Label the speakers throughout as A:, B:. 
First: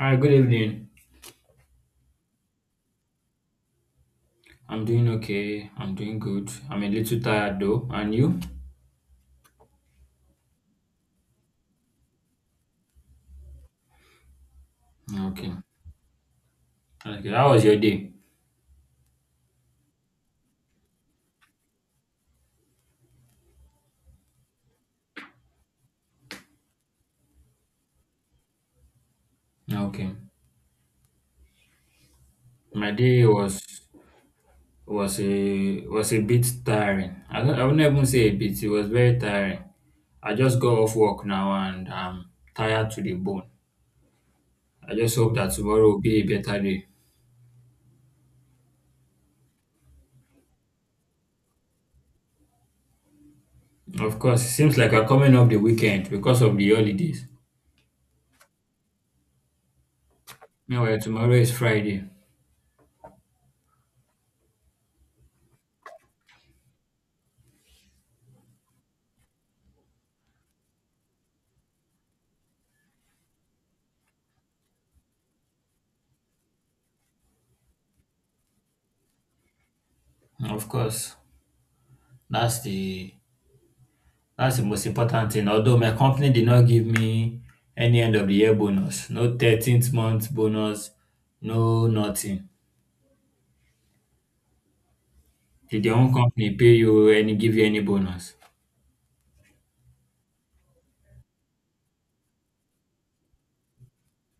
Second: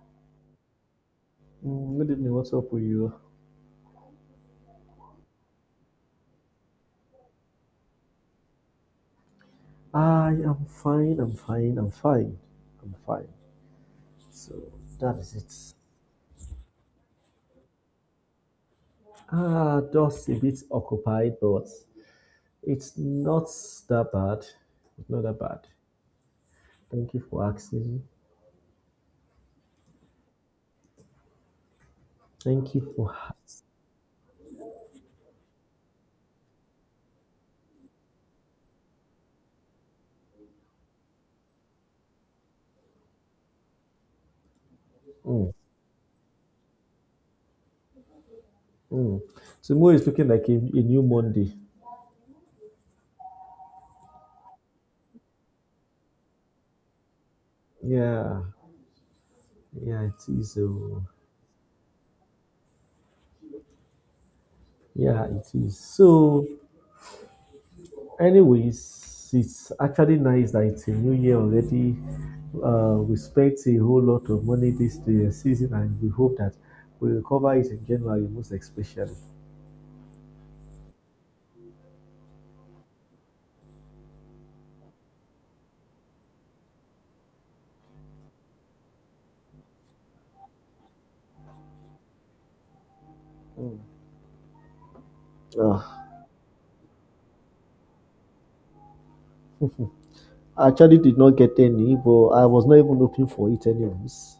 A: Hi, good evening.
B: Good evening. What's up with you?
A: I'm doing okay. I'm doing good. I'm a little tired though. And you?
B: I am fine. I'm fine. So that is
A: Okay.
B: it.
A: Okay. How was your day?
B: Just a bit occupied, but it's not that bad. It's not that bad. Thank you for asking.
A: Okay.
B: Thank
A: My
B: you for
A: day was
B: asking.
A: was a was a bit tiring. I wouldn't even say a bit. It was very tiring. I just got off work now and I'm tired to the bone. I just hope
B: Mm,
A: that tomorrow will be a better day.
B: mm. Tomorrow is looking like a new Monday.
A: Of course, it seems like I'm coming off the weekend because of the holidays.
B: Yeah, yeah, it is.
A: Meanwhile, tomorrow is Friday.
B: Yeah, it is. So anyways, it's actually nice that it's a new year already. We spent a whole lot of money this season, and we hope that we recover it in January, most especially.
A: Of course, that's the That's the most important thing. Although my company did not give me any end of the year bonus, no 13th month bonus, no nothing. Did your
B: Uh,
A: own company pay you any give you any bonus?
B: I actually did not get any, but I was not even looking for it, anyways.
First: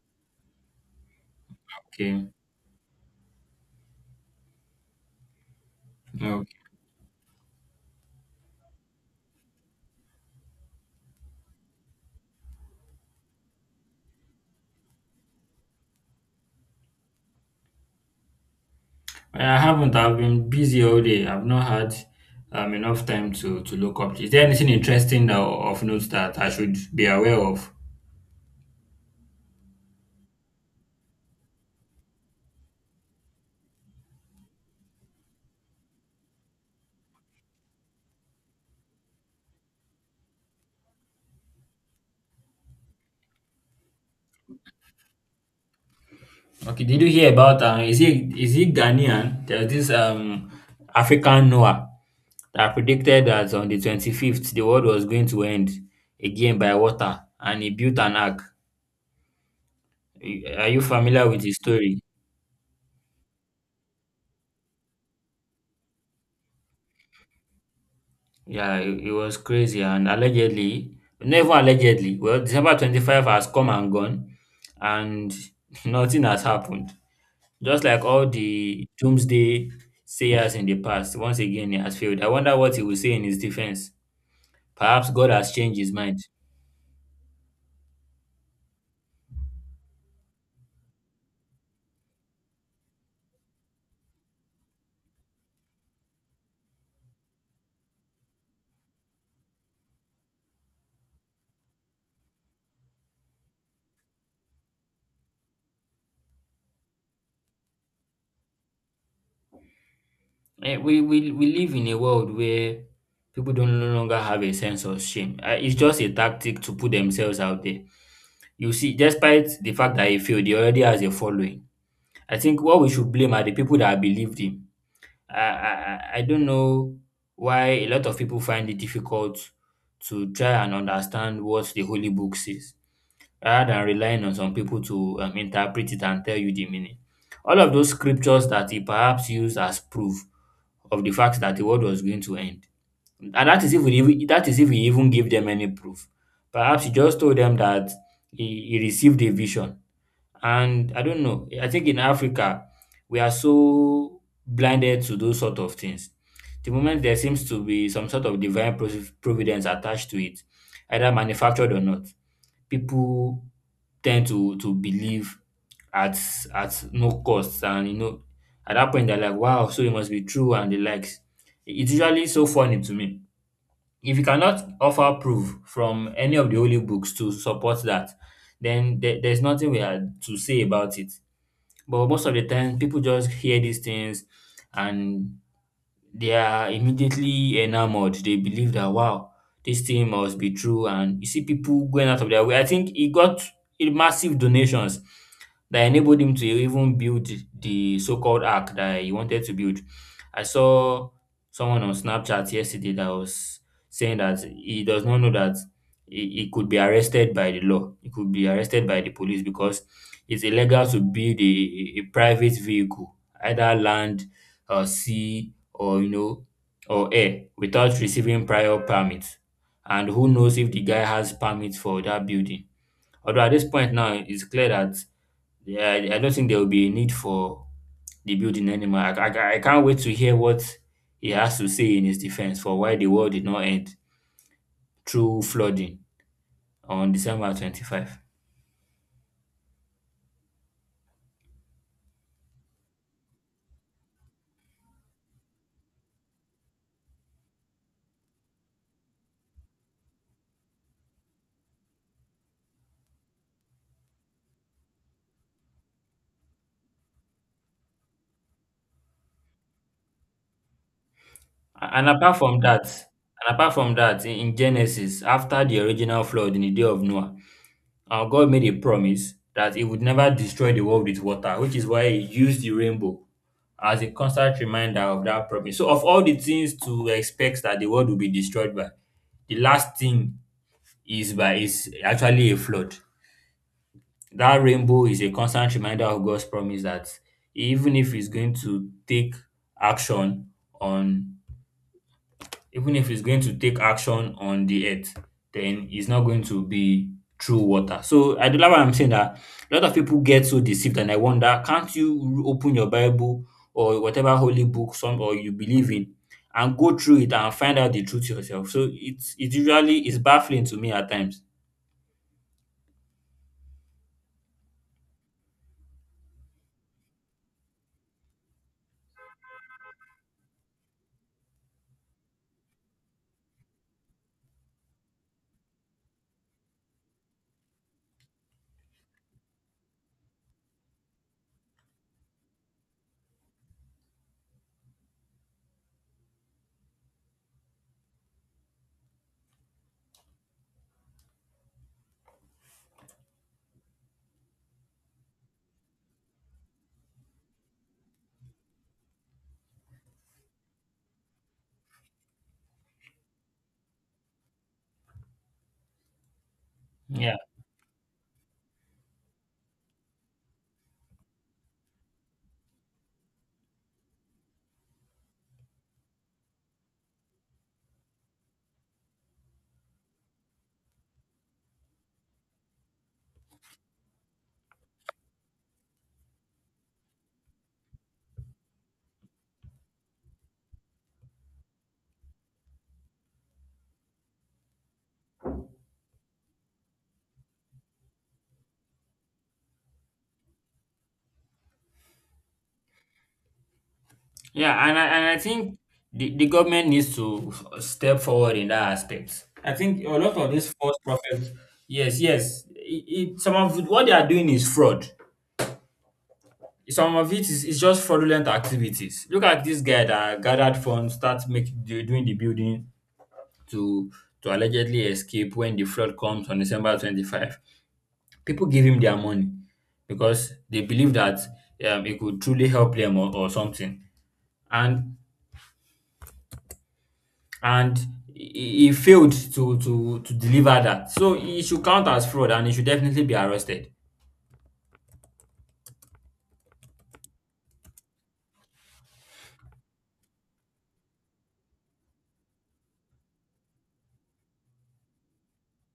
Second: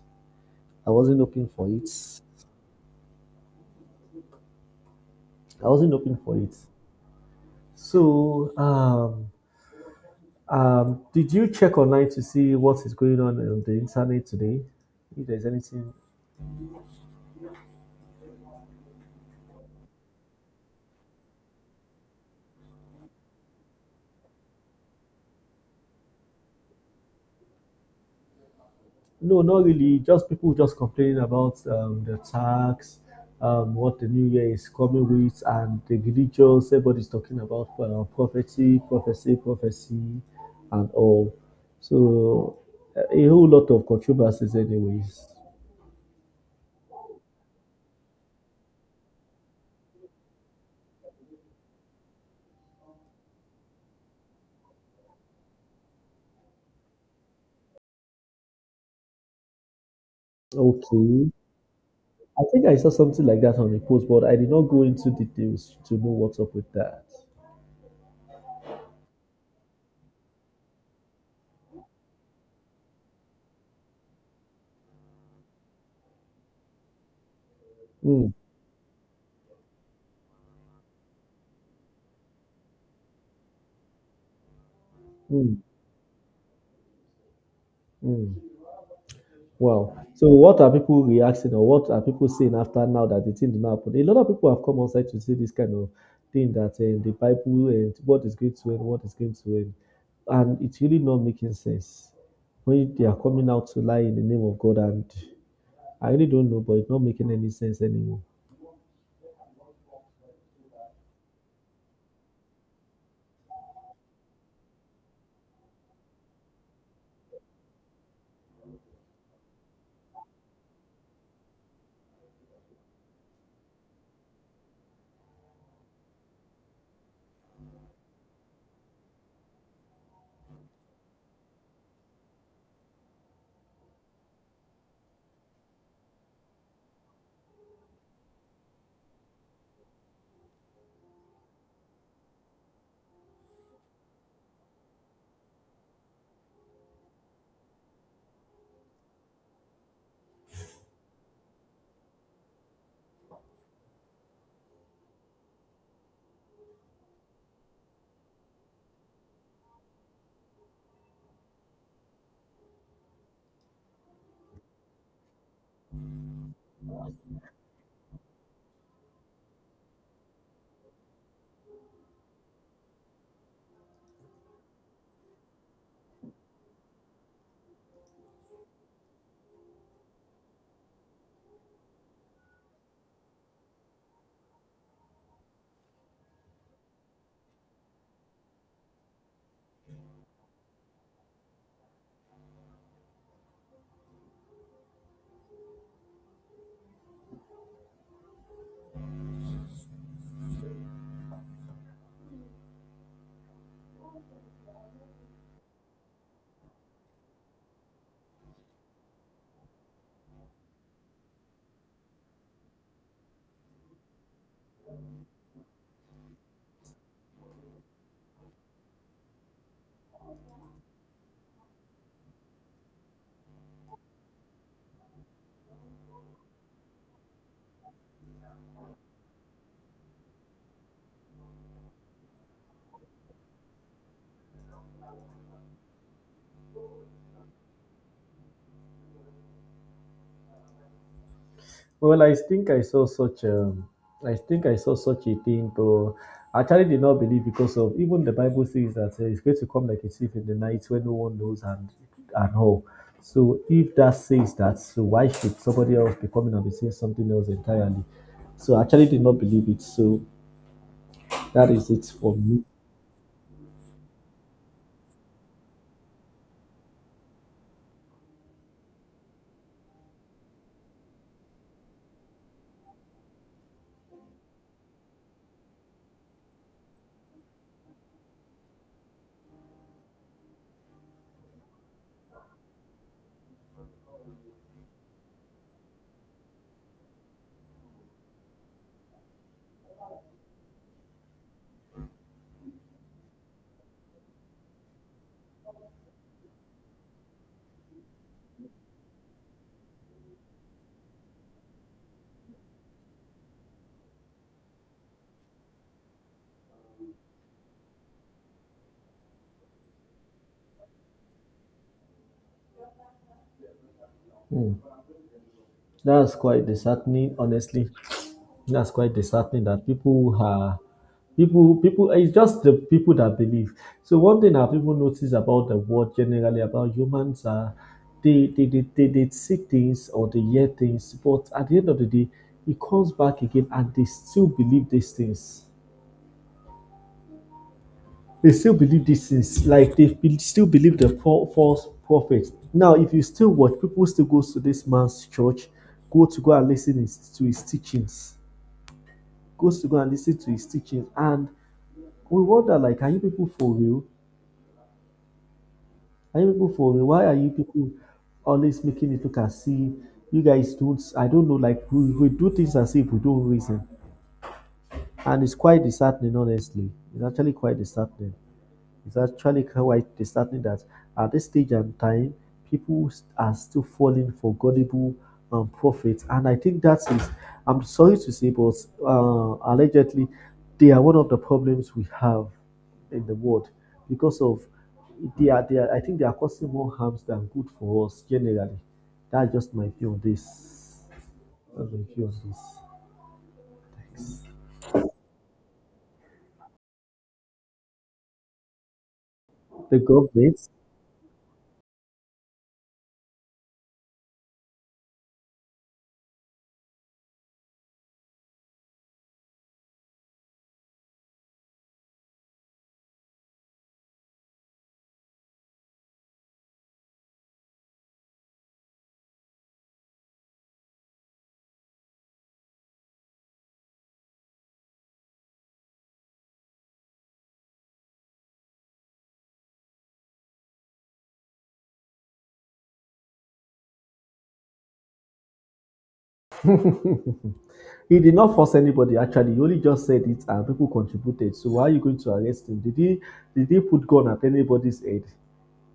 B: I wasn't looking for it.
A: Okay.
B: I wasn't looking for
A: No.
B: it. So, did you check online to see what is going on the internet today? If there's anything.
A: I haven't. I've been busy all day. I've not had enough time to look up. Is there anything interesting that, of notes that I should be aware of?
B: No, not really. Just people just complaining about the tax, what the new year is coming with, and the religious. Everybody's talking about prophecy, prophecy, prophecy, and all. So a whole lot of controversies, anyways.
A: Okay, did you hear about is he Ghanaian? There's this African Noah that predicted that on the 25th the world was going to end again by water and he built an ark. Are you familiar
B: Okay,
A: with his story?
B: I think I saw something like that on the post, but I did not go into details to know what's up with that.
A: Yeah, it was crazy and allegedly, never allegedly, well, December 25 has come and gone and nothing has happened. Just like all
B: Mm,
A: the doomsday sayers in the past, once again he has failed. I wonder what he will say in his defense. Perhaps God has
B: mm,
A: changed his mind.
B: mm. Wow. So what are people reacting or what are people saying after now that the thing did not happen? A lot of people have come outside to say this kind of thing, that the Bible and what is going to end, what is going to end. And it's really not making sense when they are coming out to lie in the name of God. And I really don't know, but it's not making any sense anymore.
A: We live in a world where people don't no longer have a sense of shame. It's just a tactic to put themselves out there. You see, despite the fact that he failed, he already has a following. I think what we should blame are the people that believed him. I don't know why a lot of people find it difficult to try and understand what the Holy Book says, rather than relying on some people to interpret it and tell you the meaning. All of those scriptures that he perhaps used as proof of the fact that the world was going to end. And that is if he even gave them any proof. Perhaps he just told them that he received a vision. And I don't know. I think in Africa we are so blinded to those sort of things. The moment there seems to be some sort of divine providence attached to it, either manufactured or not, people tend to believe at at no cost and at that point they're like, wow, so it must be true and the likes. It's usually so funny to me. If you cannot offer proof from any of the holy books to support that, then there's nothing we had to say about it. But most of the time people just hear these things and they are immediately enamored. They believe that, wow, this thing must be true. And you see people going out of their way. I think he got a massive donations that enabled him to even build the so-called ark that he wanted to build. I saw someone on Snapchat yesterday that was saying that he does not know that he could be arrested by the law. He could be arrested by the police because it's illegal to build a private vehicle, either land or sea or or air without receiving prior permit. And who knows if the guy has permit for that building. Although at this point now, it's clear that, yeah, I don't think there will be a need for the building anymore. I can't wait to hear what he has to say in his defense for why the world did not end through flooding on December 25.
B: Well, I think I saw such I think I saw such a thing, but I actually did not believe because of even the Bible says that it's going to come like a thief in the night when no one knows, and all. So if that says that, so why should somebody else be coming and be saying something else entirely? So I actually did not believe it. So that is it
A: And
B: for
A: apart from
B: me.
A: that, and apart from that, in Genesis, after the original flood in the day of Noah, our God made a promise that he would never destroy the world with water, which is why he used the rainbow as a constant reminder of that promise. So, of all the things to expect that the world will be destroyed by, the last thing is actually a flood. That rainbow is a constant reminder of God's promise that even if he's going to take action on Even if he's going to take action on the earth, then he's not going to be through water. So I do like what I'm saying, that a lot of people get so deceived, and I wonder, can't you open your Bible or whatever holy book some or you believe in and go through it and find out the truth yourself? So it usually is baffling to me at times.
B: Hmm. That's quite disheartening, honestly. That's quite disheartening that people are, people it's just the people that believe. So one thing that people notice about the world generally, about humans, are they see things or they hear things, but at the end of the day, it comes back again and they still believe these things. They still believe these things, like still believe the false prophets. Now, if you still watch, people still goes to this man's church, go to go and listen his, to his teachings, goes to go and listen to his teachings, and we wonder like, are you people for real? Are you people for real? Why are
A: Yeah.
B: you people always making it look as if you guys don't, I don't know, like we do things as if we don't reason. And it's quite disheartening, honestly. It's actually quite disheartening. It's actually quite disheartening that at this stage and time, people are still falling for gullible prophets. And I think that is, I'm sorry to say, but allegedly, they are one of the problems we have in the world because of they are, I think they are causing more harms than good for us generally. That's just my view on this. That's my view on this.
A: Yeah, and I think the government needs to step forward in that aspect. I
B: The
A: think a lot of
B: government.
A: these false prophets, yes, yes, some of what they are doing is fraud. Some of it is just fraudulent activities. Look at this guy that gathered funds, start making doing the building to to allegedly escape when the flood comes on December 25. People give him their money because they believe that, it could truly help them, or something. And and he failed to deliver that. So he should count as fraud and he should definitely be arrested.
B: He did not force anybody, actually, he only just said it and people contributed. So why are you going to arrest him? Did he put gun at anybody's head?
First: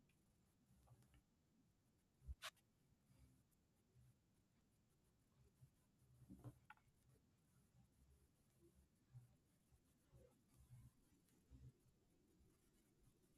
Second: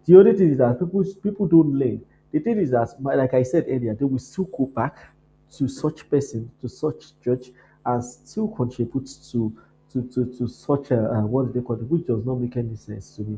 B: The only thing is that people don't learn. The thing is that, like I said earlier, they will still go back to such person, to such church, and still contribute to to such a what they call it, which does not make any sense to me.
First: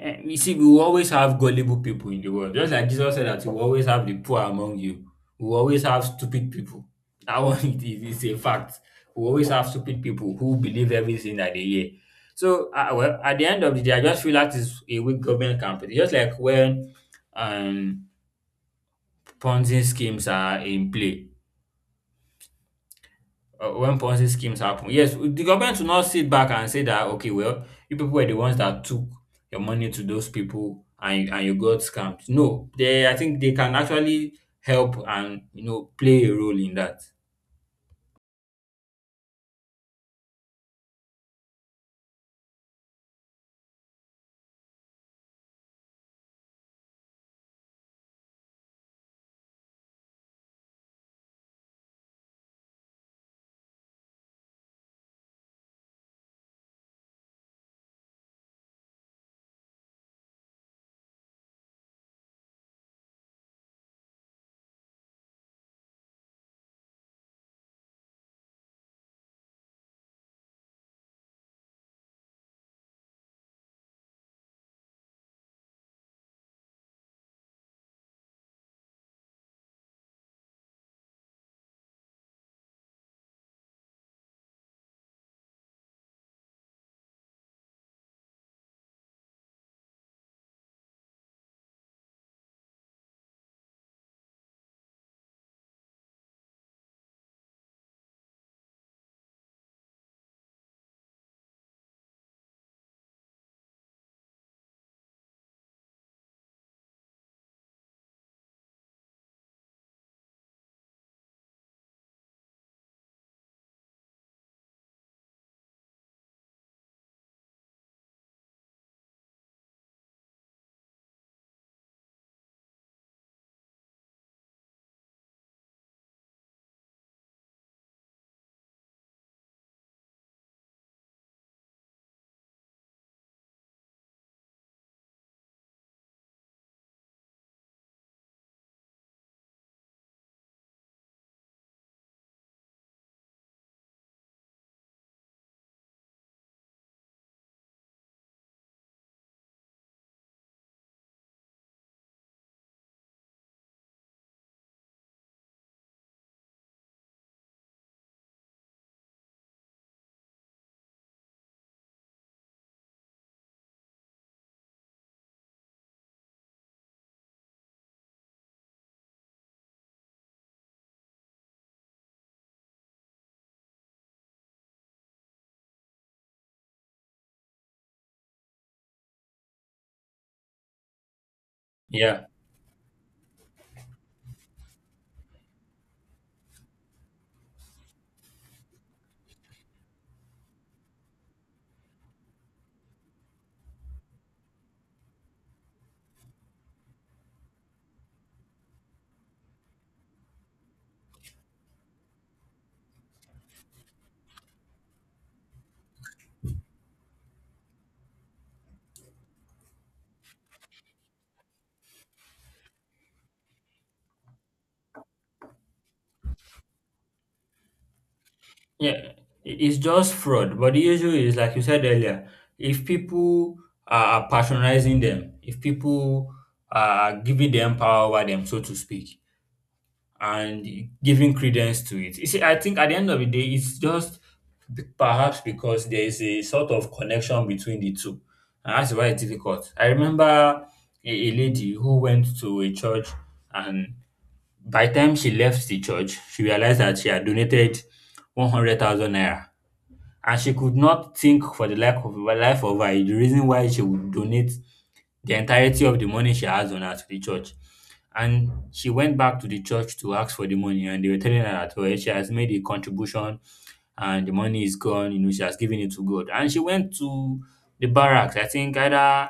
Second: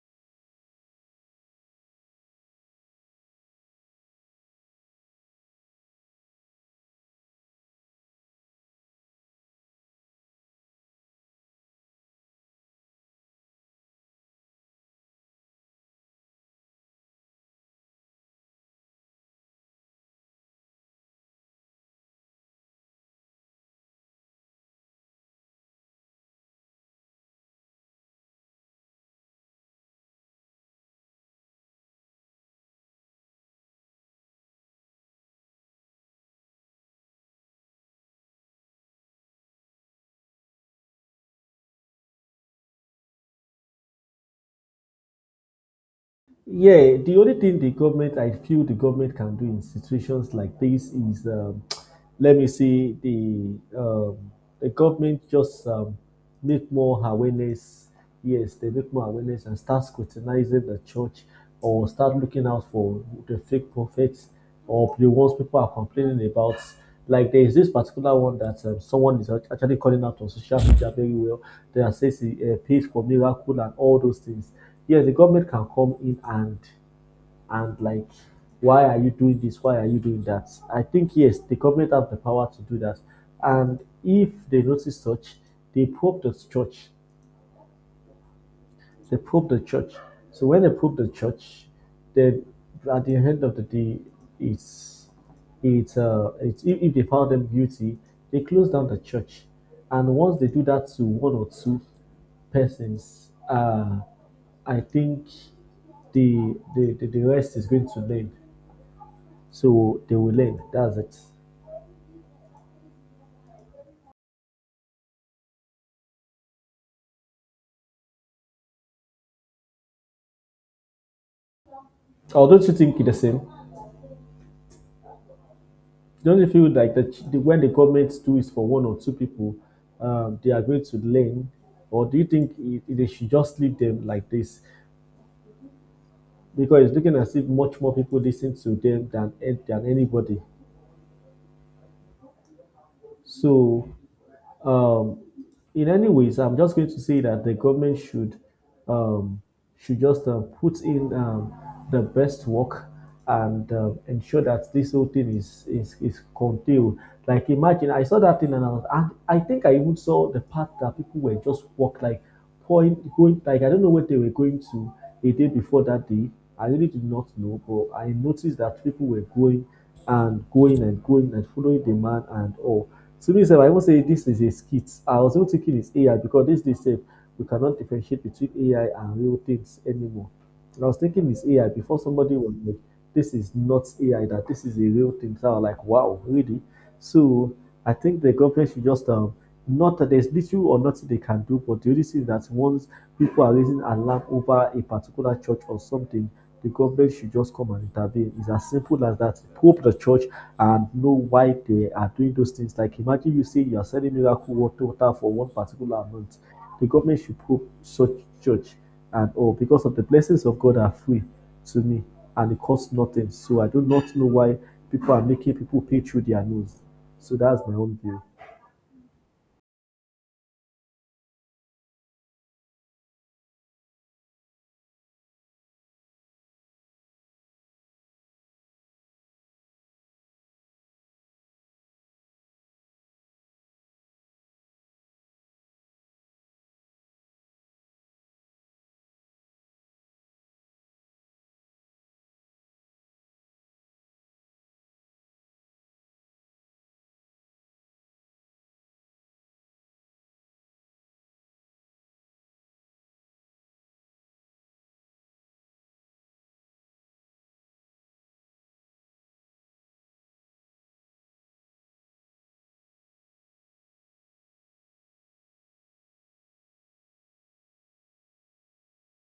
A: You see, we will always have gullible people in the world. Just like Jesus said that you will always have the poor among you. We will always have stupid people. That one it is a fact. We will always have stupid people who believe everything that they hear. So well, at the end of the day, I just feel that is a weak government campaign. Just like when um Ponzi schemes are in play, when Ponzi schemes happen. Yes, the government will not sit back and say that, okay, well, you people were the ones that took your money to those people, and you got scammed. No, I think they can actually help and play a role in that.
B: Yeah, the only thing the government, I feel the government can do in situations like this is, let me see, the government just make more awareness. Yes, they make more awareness and start scrutinizing the church or start looking out for the fake prophets or the ones people are complaining about. Like there is this particular one that someone is actually calling out on social media very well. They are saying he paid for miracle and all those things. Yes, the government can come in and like, why are you doing this? Why are you doing that? I think, yes, the government have the power to do that, and if they notice such, they probe the church they probe the church. So when they probe the church, they, at the end of the day, it's it's if they found them guilty, they close down the church. And once they do that to one or two persons, I think the rest is going to learn. So they will learn. That's it. Or don't you think it's the same? Don't you feel like the, ch- the when the government do it for one or two people, they are going to learn, or do you think it, they should just leave them like this? Because it's looking as if much more people listen to them than anybody. So Um, in any ways, I'm just going to say that the government um, should just put in the best work and ensure that this whole thing is contained. Like imagine, I saw that thing and I, was, and I think I even saw the part that people were just walk like point going like I don't know what they were going to, a day before that day. I really did not know, but I noticed that people were going and going and going and following the man and all. To me sef, I even say this is a skit. I was even thinking it's AI because this day sef, we cannot differentiate between AI and real things anymore. And I was thinking it's AI before
A: Yeah.
B: somebody was like, this is not AI, that this is a real thing. So I was like, wow, really? So I think the government should just not that there's little or nothing they can do, but the only thing that once people are raising alarm over a particular church or something, the government should just come and intervene. It's as simple as that. Probe the church and know why they are doing those things. Like imagine you say you are selling miracle water for one particular amount. The government should probe such church and all oh, because of the blessings of God are free to me, and it costs nothing. So I do not know why people are making people pay through their nose. So that's my own view.
A: Yeah. It's just fraud. But the issue is, like you said earlier, if people are patronizing them, if people are giving them power over them, so to speak, and giving credence to it. You see, I think at the end of the day, it's just perhaps because there is a sort of connection between the two. And that's why it's difficult. I remember a lady who went to a church, and by the time she left the church, she realized that she had donated 100,000 naira. And she could not think for the life of her, the reason why she would donate the entirety of the money she has on her to the church. And she went back to the church to ask for the money, and they were telling her that, well, she has made a contribution and the money is gone. You know, she has given it to God. And she went to the barracks. I think either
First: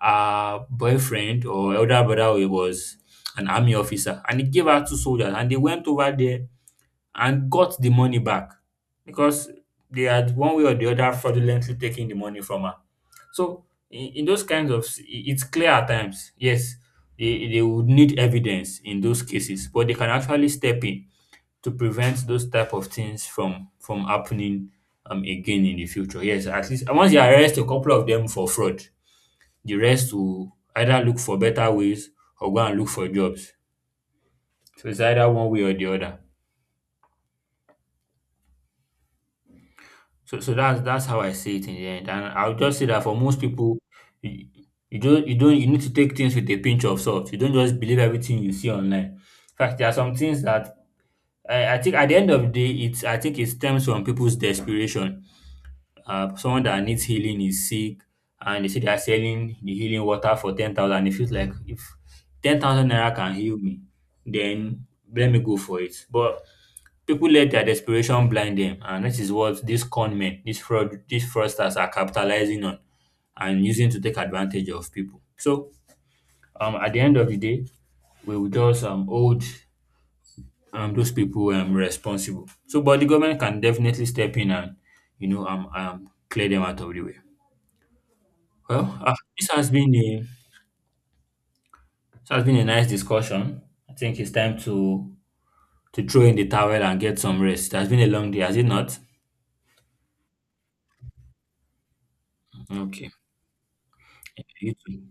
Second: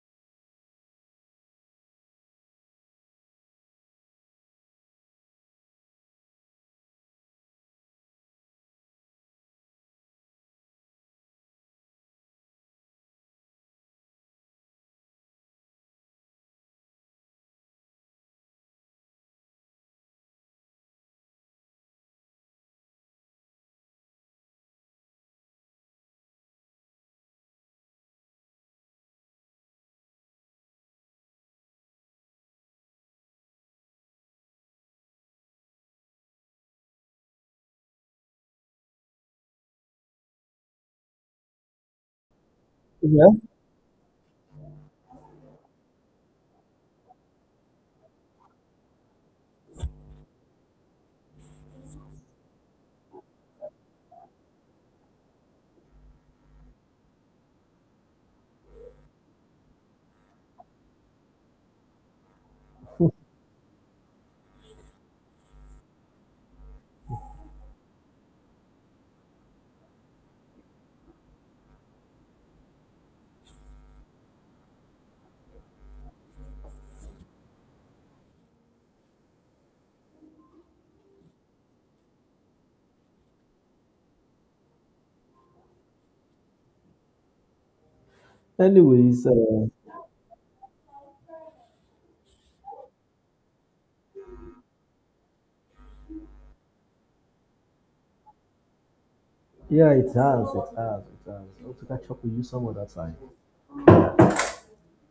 A: her boyfriend or elder brother was an army officer, and he gave her two soldiers, and they went over there and got the money back because they had one way or the other fraudulently taken the money from her. So in those kinds of it's clear at times, yes, they would need evidence in those cases, but they can actually step in to prevent those type of things from happening, again in the future. Yes, at least once you arrest a couple of them for fraud, the rest will either look for better ways or go and look for jobs. So it's either one way or the other. So, that's how I see it in the end, and I'll just say that for
B: Yeah.
A: most people, you, you don't you don't you need to take things with a pinch of salt. You don't just believe everything you see online. In fact, there are some things that I think at the end of the day, it's I think it stems from people's desperation. Someone that needs healing is sick, and they say they are selling the healing water for 10,000. It feels like if 10,000 naira can heal me, then let me go for it. But people let their desperation blind them, and this is what these con men, these fraudsters are capitalizing on and using to take advantage of people. So, at the end of the day, we will just hold those people responsible. So, but the government can definitely step in and clear them out of the way. Well,
B: Anyways,
A: this has been a nice discussion. I think it's time to throw in the towel and get some rest. It has been a long day, has it not?
B: yeah, it has, it has, it has. Hope to catch up with you some other
A: Okay,
B: time.
A: you too.